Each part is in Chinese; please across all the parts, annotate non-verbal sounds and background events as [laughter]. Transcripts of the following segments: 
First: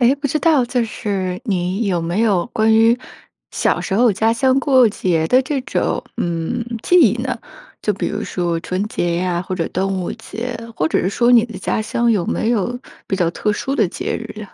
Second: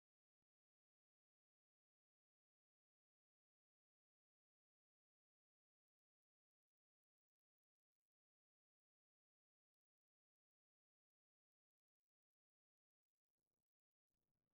哎，不知道就是你有没有关于，小时候家乡过节的这种，嗯，记忆呢？就比如说春节呀或者端午节，或者是说你的家乡有没有比较特殊的节日呀？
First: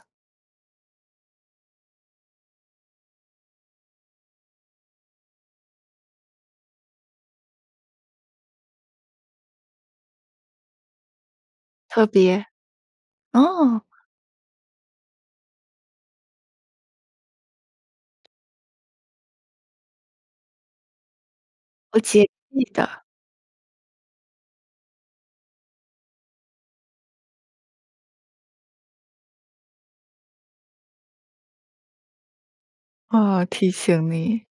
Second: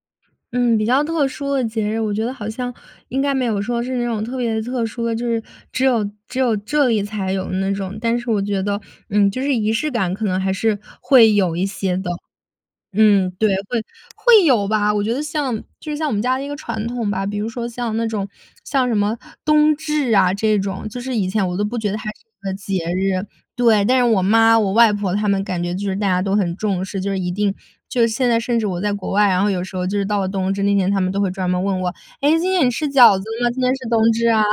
嗯，比较特殊的节日，我觉得好像应该没有说是那种特别特殊的，就是只有只有这里才有的那种。但是我觉得，嗯，就是仪式感可能还是会有一些特的。别。嗯，对，会哦。会有吧。我觉得像就像我们家的一个传统吧，比如说像那种像什么冬至啊这种，就是以前我都不觉得哦，它是节一个气节的。日，对。但是我妈、我外婆，她们感觉就是大家都很重视。就是一定就是现在甚至我在国外，然后有时候就是到了冬至那天，她们都会专门问我：“哎，今天你吃饺子哦，吗？今提天是冬醒至啊。”你。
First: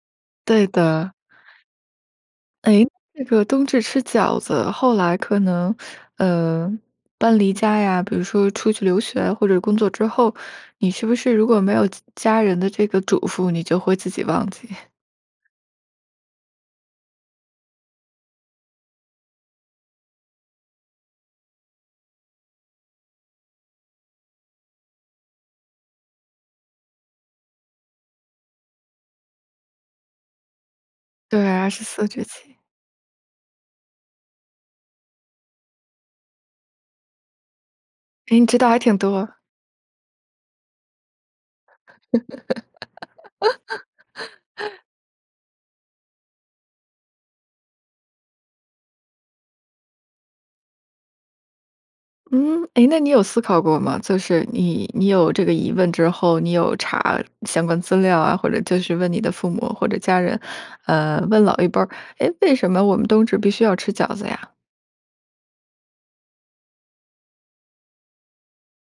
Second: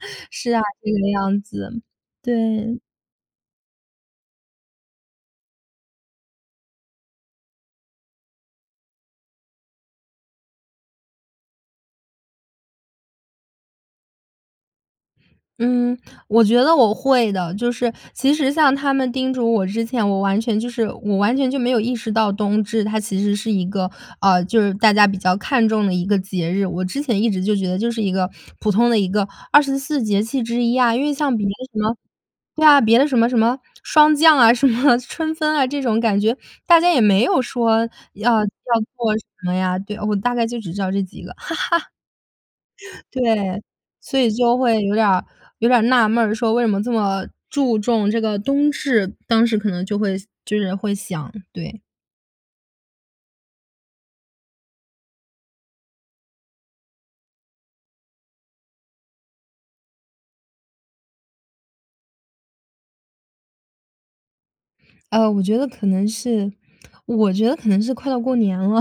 [laughs] 是啊，对这个的。样子，对。哎，这个冬至吃饺子后来可能，呃，搬离家呀比如说出去留学或者工作之后，你是不是如果没有家家人的这个嘱咐，你就会自己忘记？[chuckles] 嗯，我觉得我会的。就是其实像他们叮嘱我之前，我完全就是我完全就没有意识到冬至它其实是一个呃，就是大家比较看重的一个节日。我之前一直就觉得就是一个普通的一个24节气之一啊，因为像别对，的二什十么四节气。对啊，别的什么什么霜降啊，什么春分啊，这种感觉，大家也没有说要哎，你要知道还挺做什多。么呀。对，我大概就只知道这几个。[laughs] 对，所以就会 [laughs] 有点儿有点儿纳闷，说为什么这么注重这个冬至？当时可能就会想就是会想，对。嗯，哎，那你有思考过吗？就是你你有这个疑问之后，你有查相关资料啊，或者就是问你的父母或者家人，呃，问老一辈儿哎，为什么我们冬至必须要吃饺子呀？呃，我觉得可能是我觉得可能是快到过年了。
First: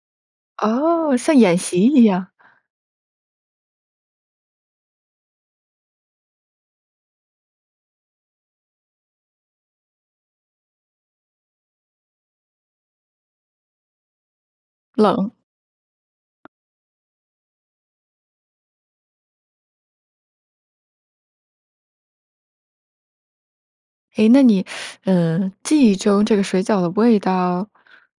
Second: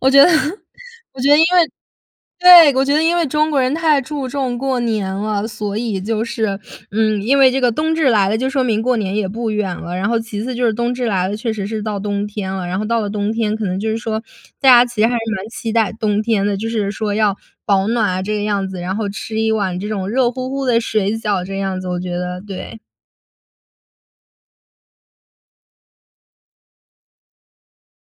我觉得哦，我觉像得因演为习一样。对我觉得因为中国人太注重过年了。所以就是嗯，因为这个冬至来了就说明过年也不远了，然后其次就是冬至来了，确实是到冬天了，然后到了冬天可能就是说大家其实还是冷。蛮期待冬天的。就是说要保暖啊这个样子，然后吃一碗这种热乎乎的水饺这样子我觉得，对。哎，那你呃，记忆中这个水饺的味道，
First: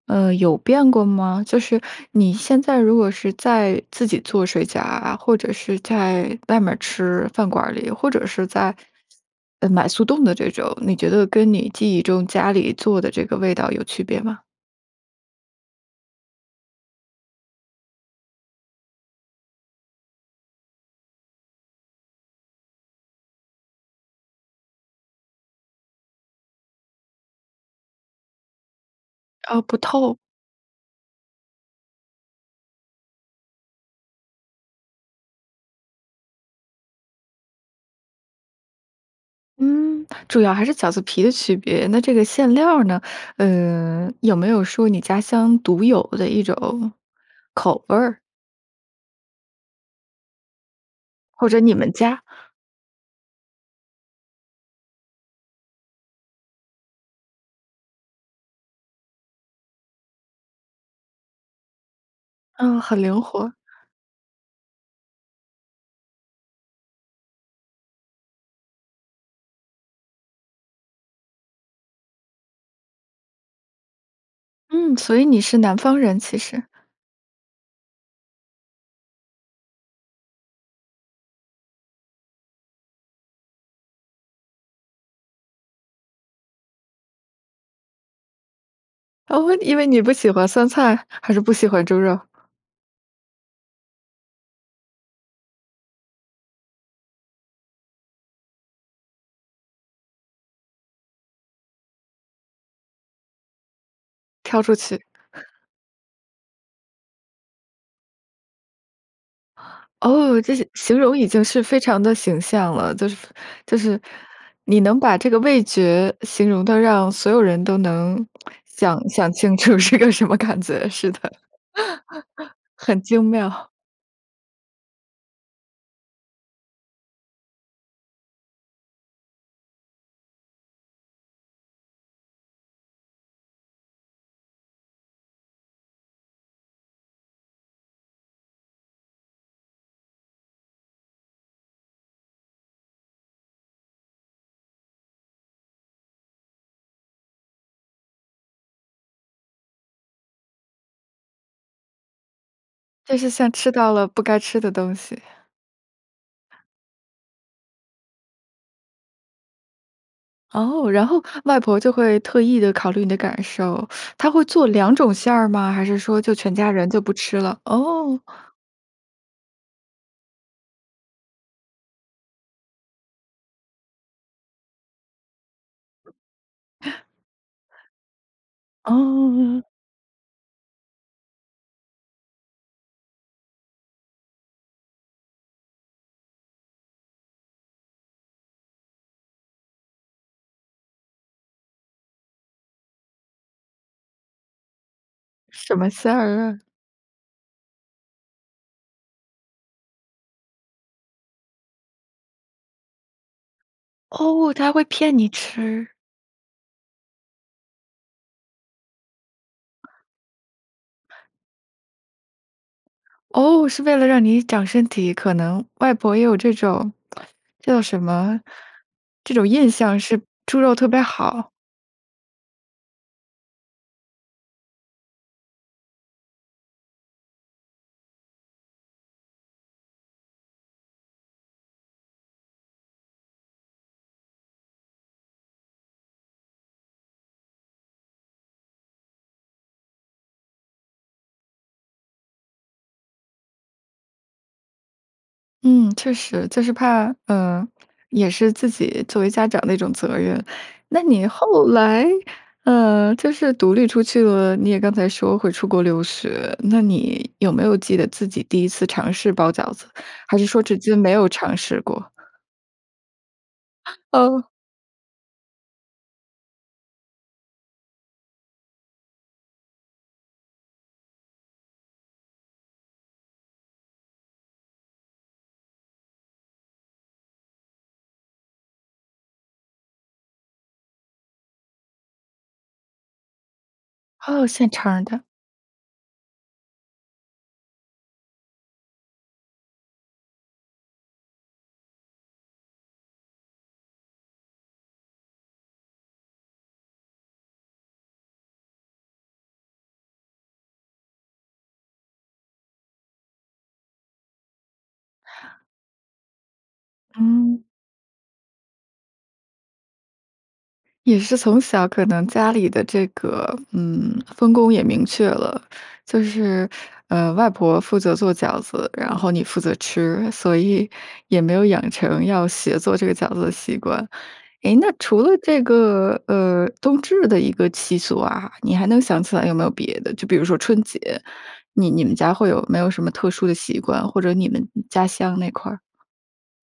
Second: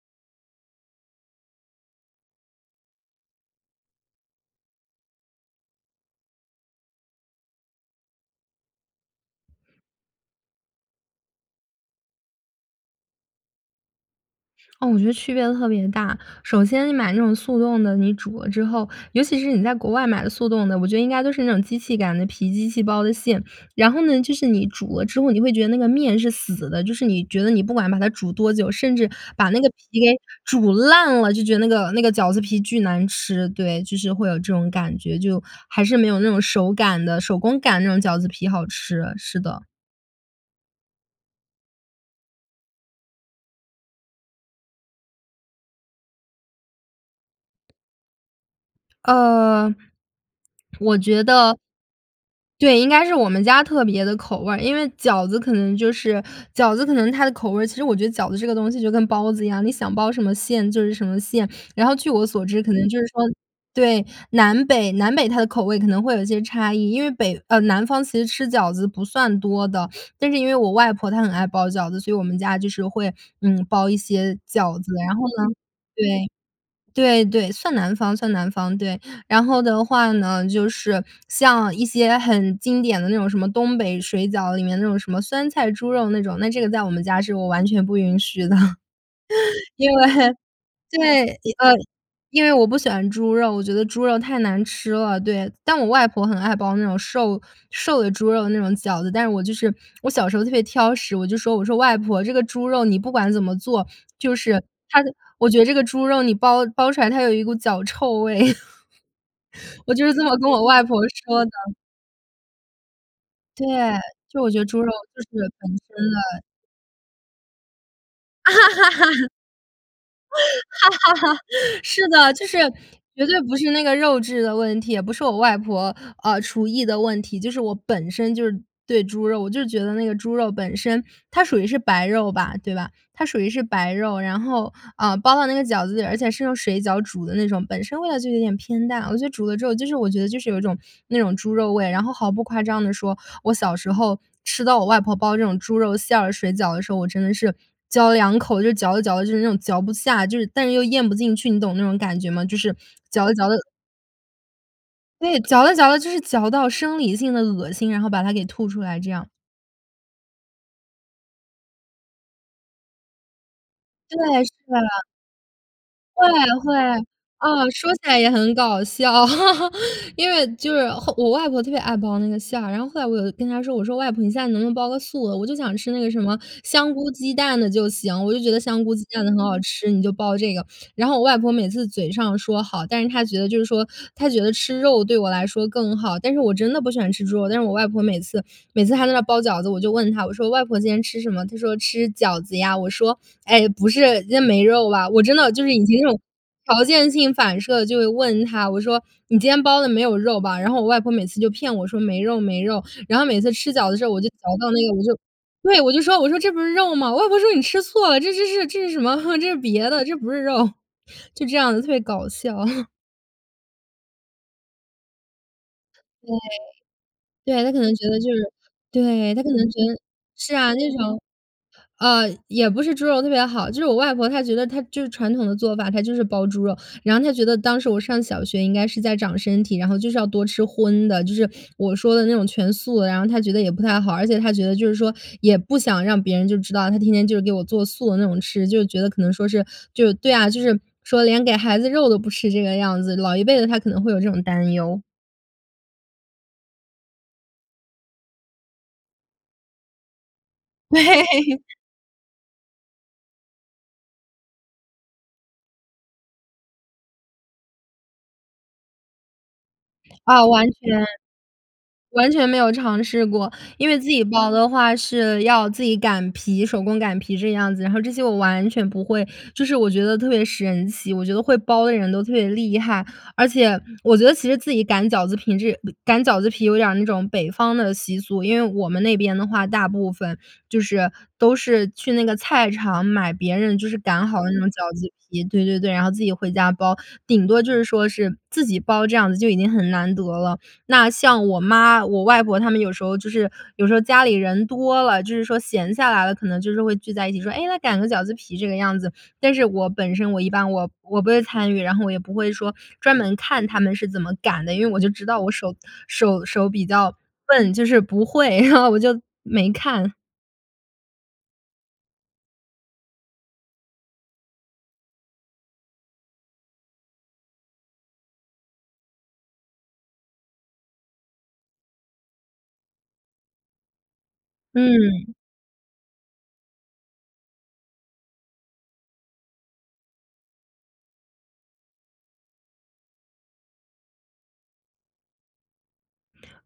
呃，有变过吗？就是你现在如果是在自己做水饺啊，或者是在外面儿吃饭馆儿里，或者是在，呃，买速冻的这种，你觉得跟你记忆中家里做的这个味道有区别吗？嗯，我觉得区别特别大。首先你买那种速冻的，你煮了之后尤其是你在国外买的速冻的，我觉得应该都是那种机器擀的皮，机器包的馅。然后呢，就是你煮了之后，你会觉得那个面是死的，就是你觉得你不管把它煮多久，甚至把那哦，个不皮给透。煮烂了，就觉得那个那个饺子皮巨难吃。对，就是会有这种感觉，就还是没有那种手擀的手工擀那种饺子皮好吃，是的。嗯，主要还是饺子皮的区别，那这个馅料儿呢？呃，有没有说你家乡独有的一种口味儿？呃，我觉或得者你们家。对，应该是我们家特别的口味。因为饺子可能就是饺子，可能它的口味其实我觉得饺子这个东西就跟包子一样，你想包什么馅就是什么馅，然后据我所知，可嗯，能就很是灵说活。对，南北南北它的口味，可能会有一些差异。因为北呃，南方其实吃饺子不算多的，但是因为我外婆她很爱包饺子，所以我们家就是会，嗯，包一些饺子。嗯，所然后以你呢是南方人，其对，实。对对，算南方算南方，对，然后的话呢，就是像一些很经典的那种什么，东北水饺里面那种什么酸菜猪肉那种，那这个在我们家是我完全不允许的。[laughs] 哦，因为因为你不喜 [chuckles] 欢酸菜对，还是不喜呃，欢猪肉？因为我不喜欢猪肉，我觉得猪肉太难吃了。对但我外婆很爱包那种瘦瘦的猪肉那种饺子。但是我就是我小时候特别挑食，我就说我说：“外婆这个猪肉，你不管怎么做，就是挑出去。它我觉得这个猪肉你包包出来，它有一股脚臭味。” [laughs] 我就是这么哦，跟这我形外婆形容已经说的。是非常地形象了，就是对，就是就我觉得你猪肉能把就这个是味本身觉的形容得让所有人都能想 [laughs] 想清楚是个什么感觉是的。[laughs] 是的，就 [laughs] 是很精绝对不妙。是那个肉质的问题，也不是我外婆，呃，厨艺的问题，就是我本身就是对猪肉我就觉得那个猪肉本身它属于是白肉吧。对吧？它属于是白肉，然后，呃，包到那个饺子里，而且是用水饺煮的那种，本身味道就有点偏淡，我觉得煮了之后，就是我觉得就是有一种那种猪肉味，然后毫不夸张地说，我小时候吃到我外婆包这种猪肉馅儿水饺的时候，我真的是嚼2口就嚼着嚼着，就是那种嚼不下，就是但又咽不进去，你懂那种感觉吗？就是就嚼是着嚼像着吃到了不该吃的东西。对，嚼着嚼着就是嚼到生理性的恶心，然后把它给吐出来这样。哦，然后，外婆就会特意地考虑你的感受，[sucks teeth] 对，她会是做2啊。种馅儿吗？还是说，会就全家会，人就不吃了？啊，说起来哦。也很搞笑。[laughs] 因为就是后我外婆特别爱包那个馅儿，然后后来我有跟她说，我说：“外婆，你现在能不能包个素的，我就想吃那个什么香菇鸡蛋的，就行。我就觉得香菇鸡蛋的很好嗯。吃，你就包这个。”然后我外婆每次嘴上说“好”，但是她觉得就是说她觉得吃肉对我来说更好，但是我真的不喜欢吃猪肉，但是我外婆每次每次还在那包饺子，我就问她，我说：“外婆今天吃什么？”她说：“吃饺子呀。”我说：“哎，不是，今天没肉吧？”我真的就是什已么经这馅种儿？条件性反射地就会问她，我说：“你今天包的没有肉吧？”然后我外婆每次就骗我说：“没肉没肉。”然后每次吃饺子的时候，我就嚼哦，她到还会那个，我骗就你对，吃。我就说，我说：“这不是肉吗？”我外婆说：“你吃错了，这这这是这是什么？[laughs] 这是别的，这不是肉。”就这样子，特别搞笑。[laughs] 哦，是为了让你长身体，可能外婆也对，有这种 [smacks lips] 对。她可叫能什觉得就么？是这对，她种可能印觉得象是，是猪啊，肉特那别种好。呃，也不是猪肉特别好。就是我外婆她觉得，她就是传统的做法，她就是包猪肉，然后她觉得当时我上小学，应该是在长身体，然后就是要多吃荤的，就是我说的那种全素的，然后她觉得也不太好，而且她觉得，就是说也不想让别人就知道，她天天就给我做素的那种吃，就觉得可能说是就是对啊，就是说连给孩子肉都不吃，这个样子。老一辈的，她可能会有这种担忧。嗯，确实。就是怕呃，也是自己作为家长的一种责任。那你对。后 [chuckles] 来呃，就是独立出去了你也刚才说会出国留学，那你，有没有记得自己第1次尝试包饺子？还是啊，说完至今全，没有尝试过？完全没有尝试过。因为 [chuckles] 自己哦。包的话是要自己擀皮手工擀皮这样子，然后这些我完全不会。就是我觉得特别神奇，我觉得会包的人都特别厉害。而且，我觉得其实自己擀饺子平这呃，擀饺子皮有点儿那种北方的习俗。因为我们那边的话大部分，就是都是去那个菜市场买别人就是擀好哦，的那种现饺成儿子的。皮对对对，然后，自己回家包。顶多就是说是自己包这样子就已经很难得了。那，像我妈、我外婆她们有时候就是有时候家里人多了，就是说闲下来了，可能就是会聚在一起，说”诶，那擀个饺子皮“这个样子。但是我本身我一般我我不会参与，然后我也不会说专门看她们是怎么擀的，因为我就知道我手手手比较哦。笨，就是不会，[chuckles] 然后我就没看。也是从小可能家里的这个，嗯，分工也明确了，就是，呃，外婆负责做饺子，然后你负责吃，所以也没有养成要学做这个饺子的习惯。诶，那除了嗯。这个，呃，冬至的一个习俗啊，你还能想起来有没有别的，就比如说春节，你你们家会有没有什么特殊的习惯，或者你们，嗯，家乡那块儿？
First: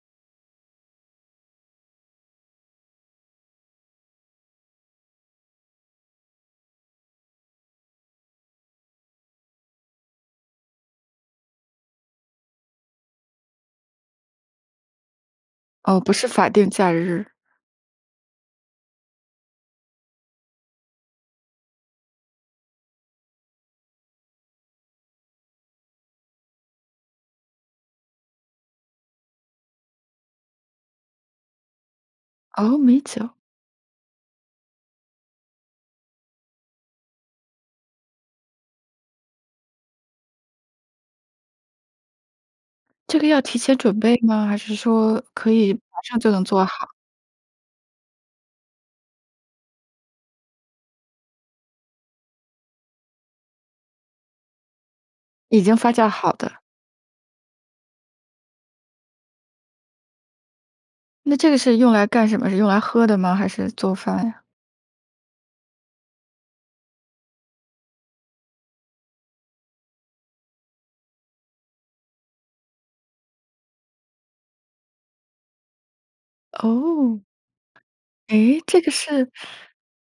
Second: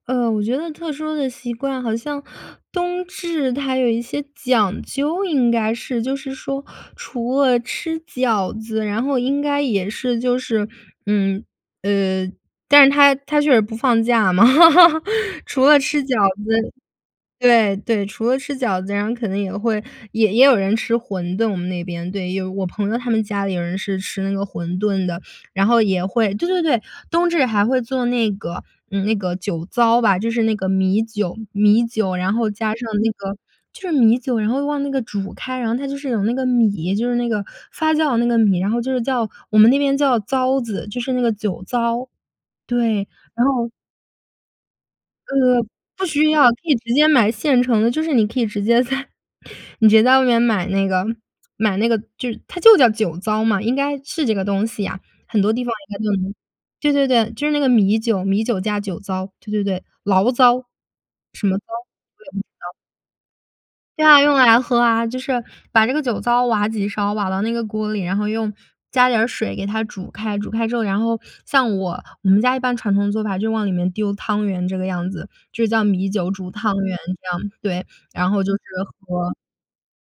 呃，我觉得特殊的习惯，好像冬至它有一些讲究，应该是，就是说除了吃饺子，然后应该也是就是嗯，呃但是它它就是不放假嘛，[laughs] 除了哦，吃不饺是法定子假日。对，对除了吃饺子，然后可能也会也也有人吃馄饨，我们那边。对，我朋友他们家里有人是吃那个馄饨的，然后也会对对对，冬至还会做那个嗯，那个酒糟吧，就是那个米酒米酒，然后加哦，上米那酒。个就是米酒，然后往那个煮开，然后它就是有那个米，就是那个发酵的那个米，然后就是叫我们那边叫糟子，就是那个酒糟。对，这个要然提后前准备吗？还是说呃，可以马不上需就能要，可做以好？直接买现成的，就是你可以直接在你直接在外面买那个买那个就它就叫酒糟嘛，应该是这个东西呀，很多已地方经发应该酵都好能的。对对对，就是那个米酒，米酒加酒糟，对对对，醪糟，那什这个么糟？是用来我干也不什知么？是用糟。来喝的吗？还是做对饭啊，用啊？来喝啊，就是把这个酒糟挖几勺，挖到那个锅里，然后用加点儿水给它煮开。煮开之后，然后像我，我们家一般传统做法就往里面丢汤圆这个样子，就叫米酒煮汤圆哦，这样，对，然后就是诶，这个是喝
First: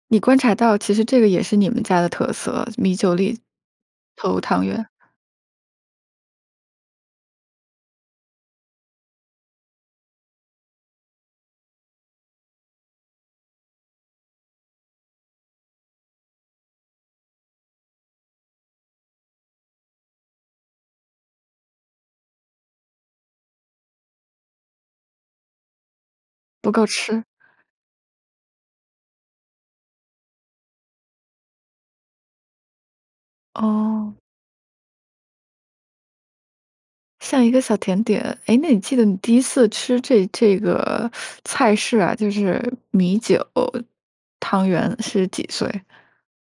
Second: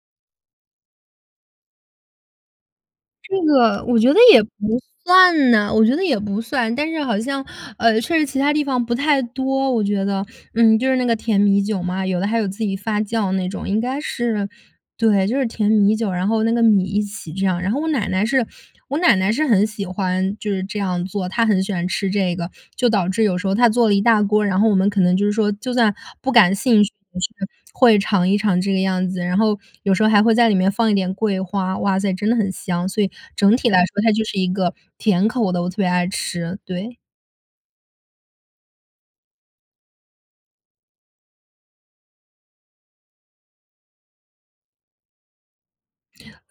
你观察到其实这个也是你们家的特色，就米酒这里，个，我觉得投也汤不圆。算呐我觉得也不算。但是好像，呃，确实其它地方不太多，我觉得。嗯，就是那个甜米酒嘛，有的还有自己发酵那种，应该是对，就是甜米酒，然后那个米一起这样。然后我奶奶是我奶奶是很喜欢，就是这样做，她很喜欢吃这个，就导致有时候她做了一大锅，然后我们可能就是说就算不感不兴够趣也吃。是，会尝一尝这个样子，然后有时候还会在里面放一点桂花。哇塞，真的很香，所以整体来说它哦。就是一个甜口的，我特别爱吃，对。像一个小甜点。诶，那你记得你第1次吃这这个菜式啊，就是米酒，汤圆是几岁？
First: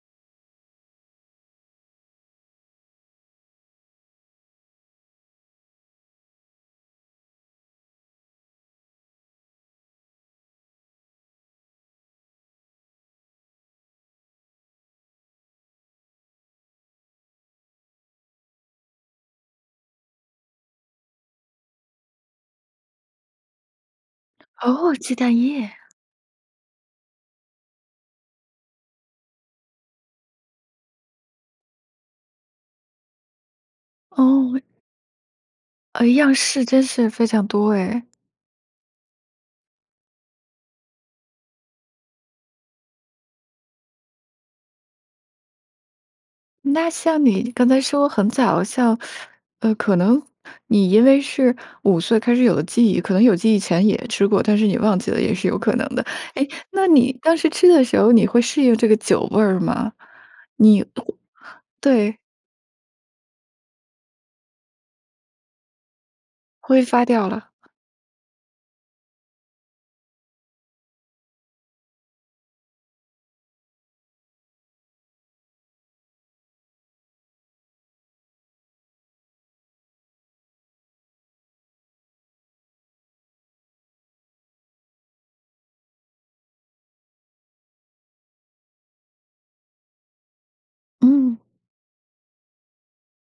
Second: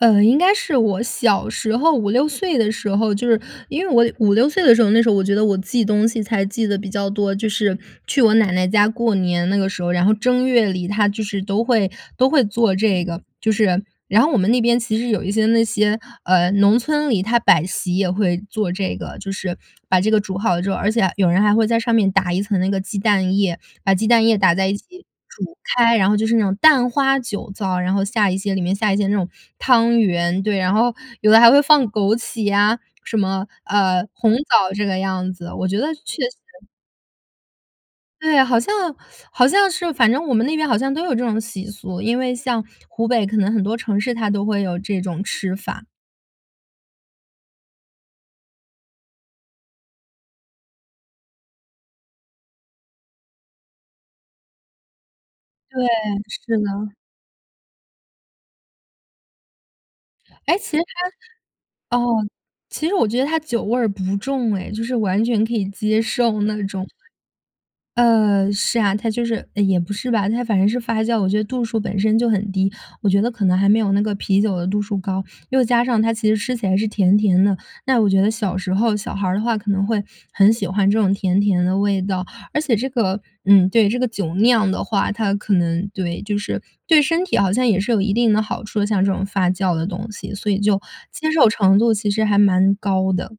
呃，应该是我小时候5- 6岁的时候，就是因为我5- 6岁的时候，那时候我觉得我记东西才记得比较多。就是去我奶奶家过年那个时候，然后正月里她就是都会都会做这个，就是然后我们那边其实有一些那些，呃，农村里它摆席也会做这个，就是把这个煮好了之后而且还有人还会在上面打一层那个鸡蛋液，把鸡蛋液打在一哦，起鸡蛋煮液。开，然后就是那种蛋花酒糟，然后下一些里面下一些那种汤圆，对，然后有的还会放枸杞呀，什么呃，红哦。枣这个样子，我觉得呃，确样实式真是非常多哎。对啊，好像好像是，反正我们那边好像都有这种习俗，因为像湖北可能很多城市它都会有这种吃法。那像你刚才说很早，像呃，可能你因为是5岁开始有了记忆，可能有记忆前也吃过，但是你忘记了，也是有可对，能的。诶，是那的。你当时吃的时候，你会适应这个酒味儿吗？诶，其你实它对。哦，其实我觉得它酒味儿不重哎。就是完全可以接受那挥种，发掉了。呃，是啊，它就是也不是吧，它反正是发酵。我觉得度数本身就很低，我觉得可能还没有那个啤酒的度数高，又加上它其实吃起来是甜甜的。那我觉得小时候，小孩儿的话可能会很喜欢这种甜甜的味道。而且这个嗯，对，这个酒酿的话，它可能对，就是对身体好像也是有一定的好处的，像这种发酵的东西。所以就接嗯。受程度其实还蛮高的。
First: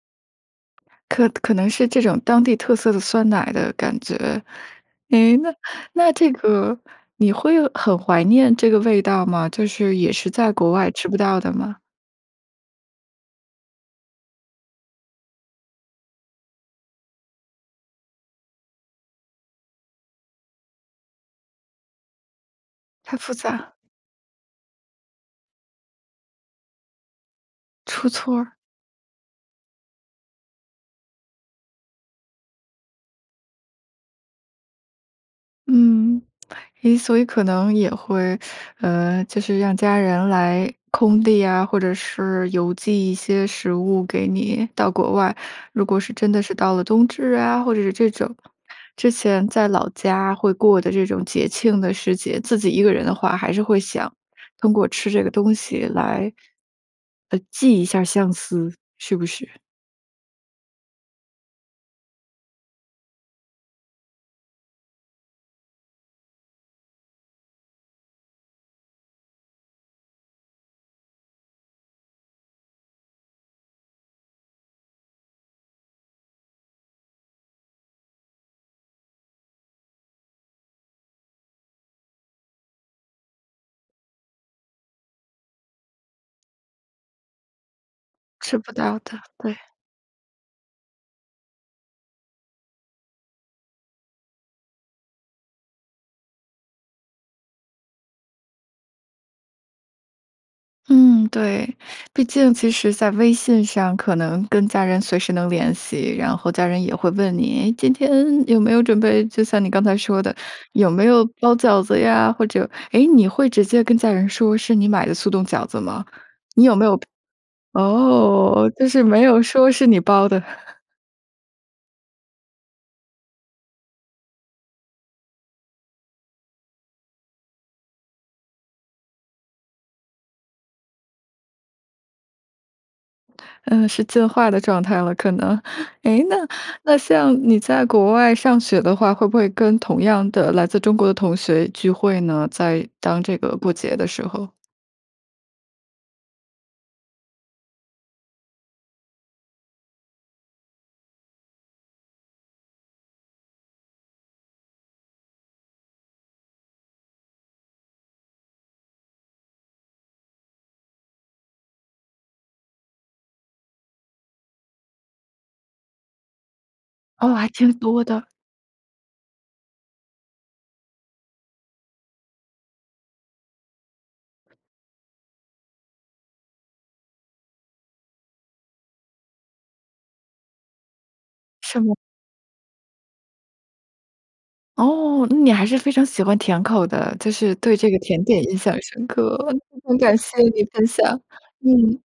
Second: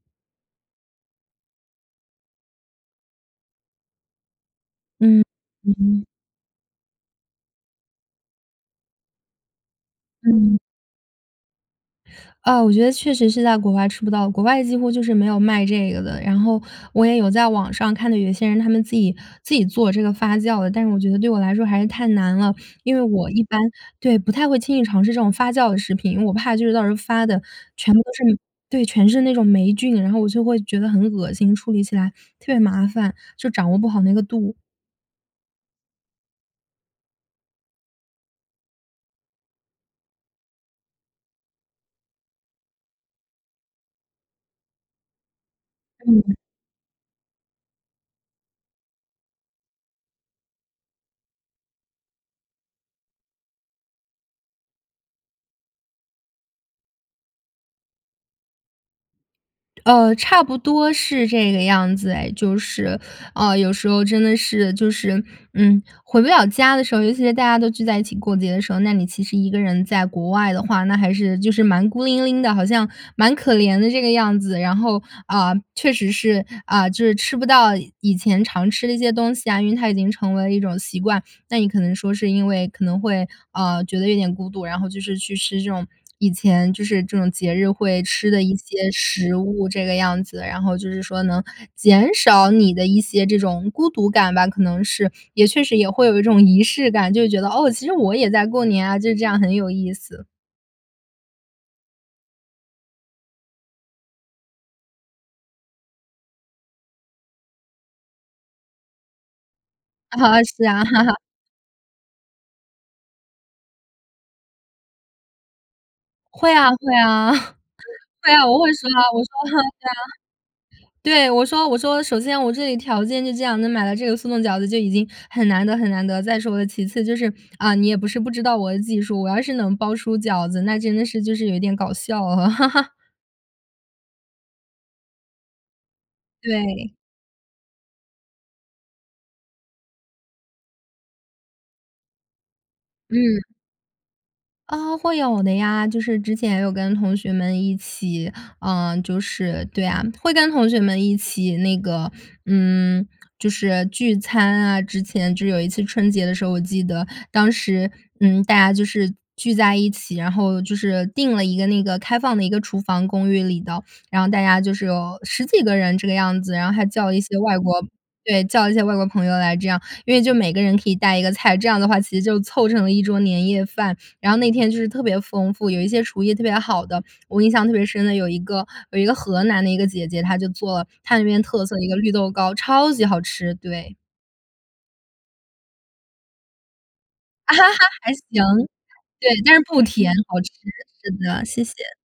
可可能是这种当地特色的酸奶的感觉。嗯，诶，那嗯哼。那这个你会很怀念这个味道吗？就是，也是在嗯。国外吃不到的吗？啊，我觉得确实是在国外吃不到。国外几乎就是没有卖这个的，然后，我也有在网上，看到有些人他们自己自己做这个发酵的。但是我觉得，对我来说还是太难了。因为太我复一般杂。对，不太会轻易尝试这种发酵的食品。因为我怕就是到时候发的，全部出都是那错儿。对，全是那种霉菌，然后我就会觉得很恶心，处理起来特别麻烦，就掌握不好那个度。嗯。哎，所以可能也会 [sucks teeth] 呃，就是让家人来空递啊，或者是邮寄一些食物给你到国外。如果是真嗯。的是到了冬至啊，或者是这种之前在老家会过的这种节庆的时节，自己一个人的话，还是会想通过吃这个东西来，呃，寄一下相思，是不是？呃，差不多是这个样子哎。就是，啊，有时候真的是就是，嗯，回不了家的时候，尤其在大家都聚在一起过节的时候，那你其实一个人在国外的话，那还是就是蛮孤零零的，好像蛮可怜的这个样子。然后，啊，确实是，啊，就是吃不到以前常吃的一些东西啊，因为它已经成为了一种习惯。那你可能说是因为可能会，啊，觉得有点孤独，然后就是去吃这种以前就是这种节日会吃的一吃不些到的，食对。物，这个样子。然后就是说，能减少你的一些，这种孤独感吧，可能是。也确实也会有一种仪式感，就是觉得：“哦，其实我也在过年啊，就是这样很有意思。”嗯，对。毕竟其实在微信上可能跟家人随时能联系，然后家人也会问你：“诶，今天有没有准备”就像你刚才说的，[laughs] 是啊。“有没 [laughs] 有包饺子呀，或者“诶，你会直接跟家人说是你买的速冻饺子吗？会你啊有没会有啊，[laughs] 会啊，我哦，会就说是啊，我没有说哈，说是你包的。[laughs] 对啊。对，我说我说首先我这里条件就这样，能买到这个速冻饺子就已经很难得很难得，再说了其次就是嗯，你也不是不知道我的技术，我要是能包出饺子，那真的是就是有点搞笑啊。[laughs] 呃，是进化的状态了，可能。诶，那对。那像你在国外上学的话，会不会跟同样的来自中国的同学聚会呢？在当这嗯。个过节的时候。啊，会有的呀。就是之前也有跟同学们一起，嗯，就是对啊，会跟同学们一起那个，嗯，就是聚餐啊。之前就是有一次春节的时候，我记得当时，嗯，大家就是聚在一起，然后就是定了一个那个开放的一个厨房公寓里的，然后大家就是有10几个人这个样子。然后还叫了一哦，些还外挺国多的。对，叫了一些外国朋友来这样，因为就每个人可以带一个菜，这样的话其实就凑成了一桌年夜饭。然后那天就是特别丰富，有一些厨艺特别好的，我印象特别深的有一个有一个河南的一个姐姐，她就做她那边特色什的一么。个绿豆糕，超级好吃，对。哦，那你还是非常喜欢甜口的。就是对 [laughs] 这个还甜点行。印象深对，刻。但很是不很甜，感谢好吃。你分是享，的，谢谢。嗯。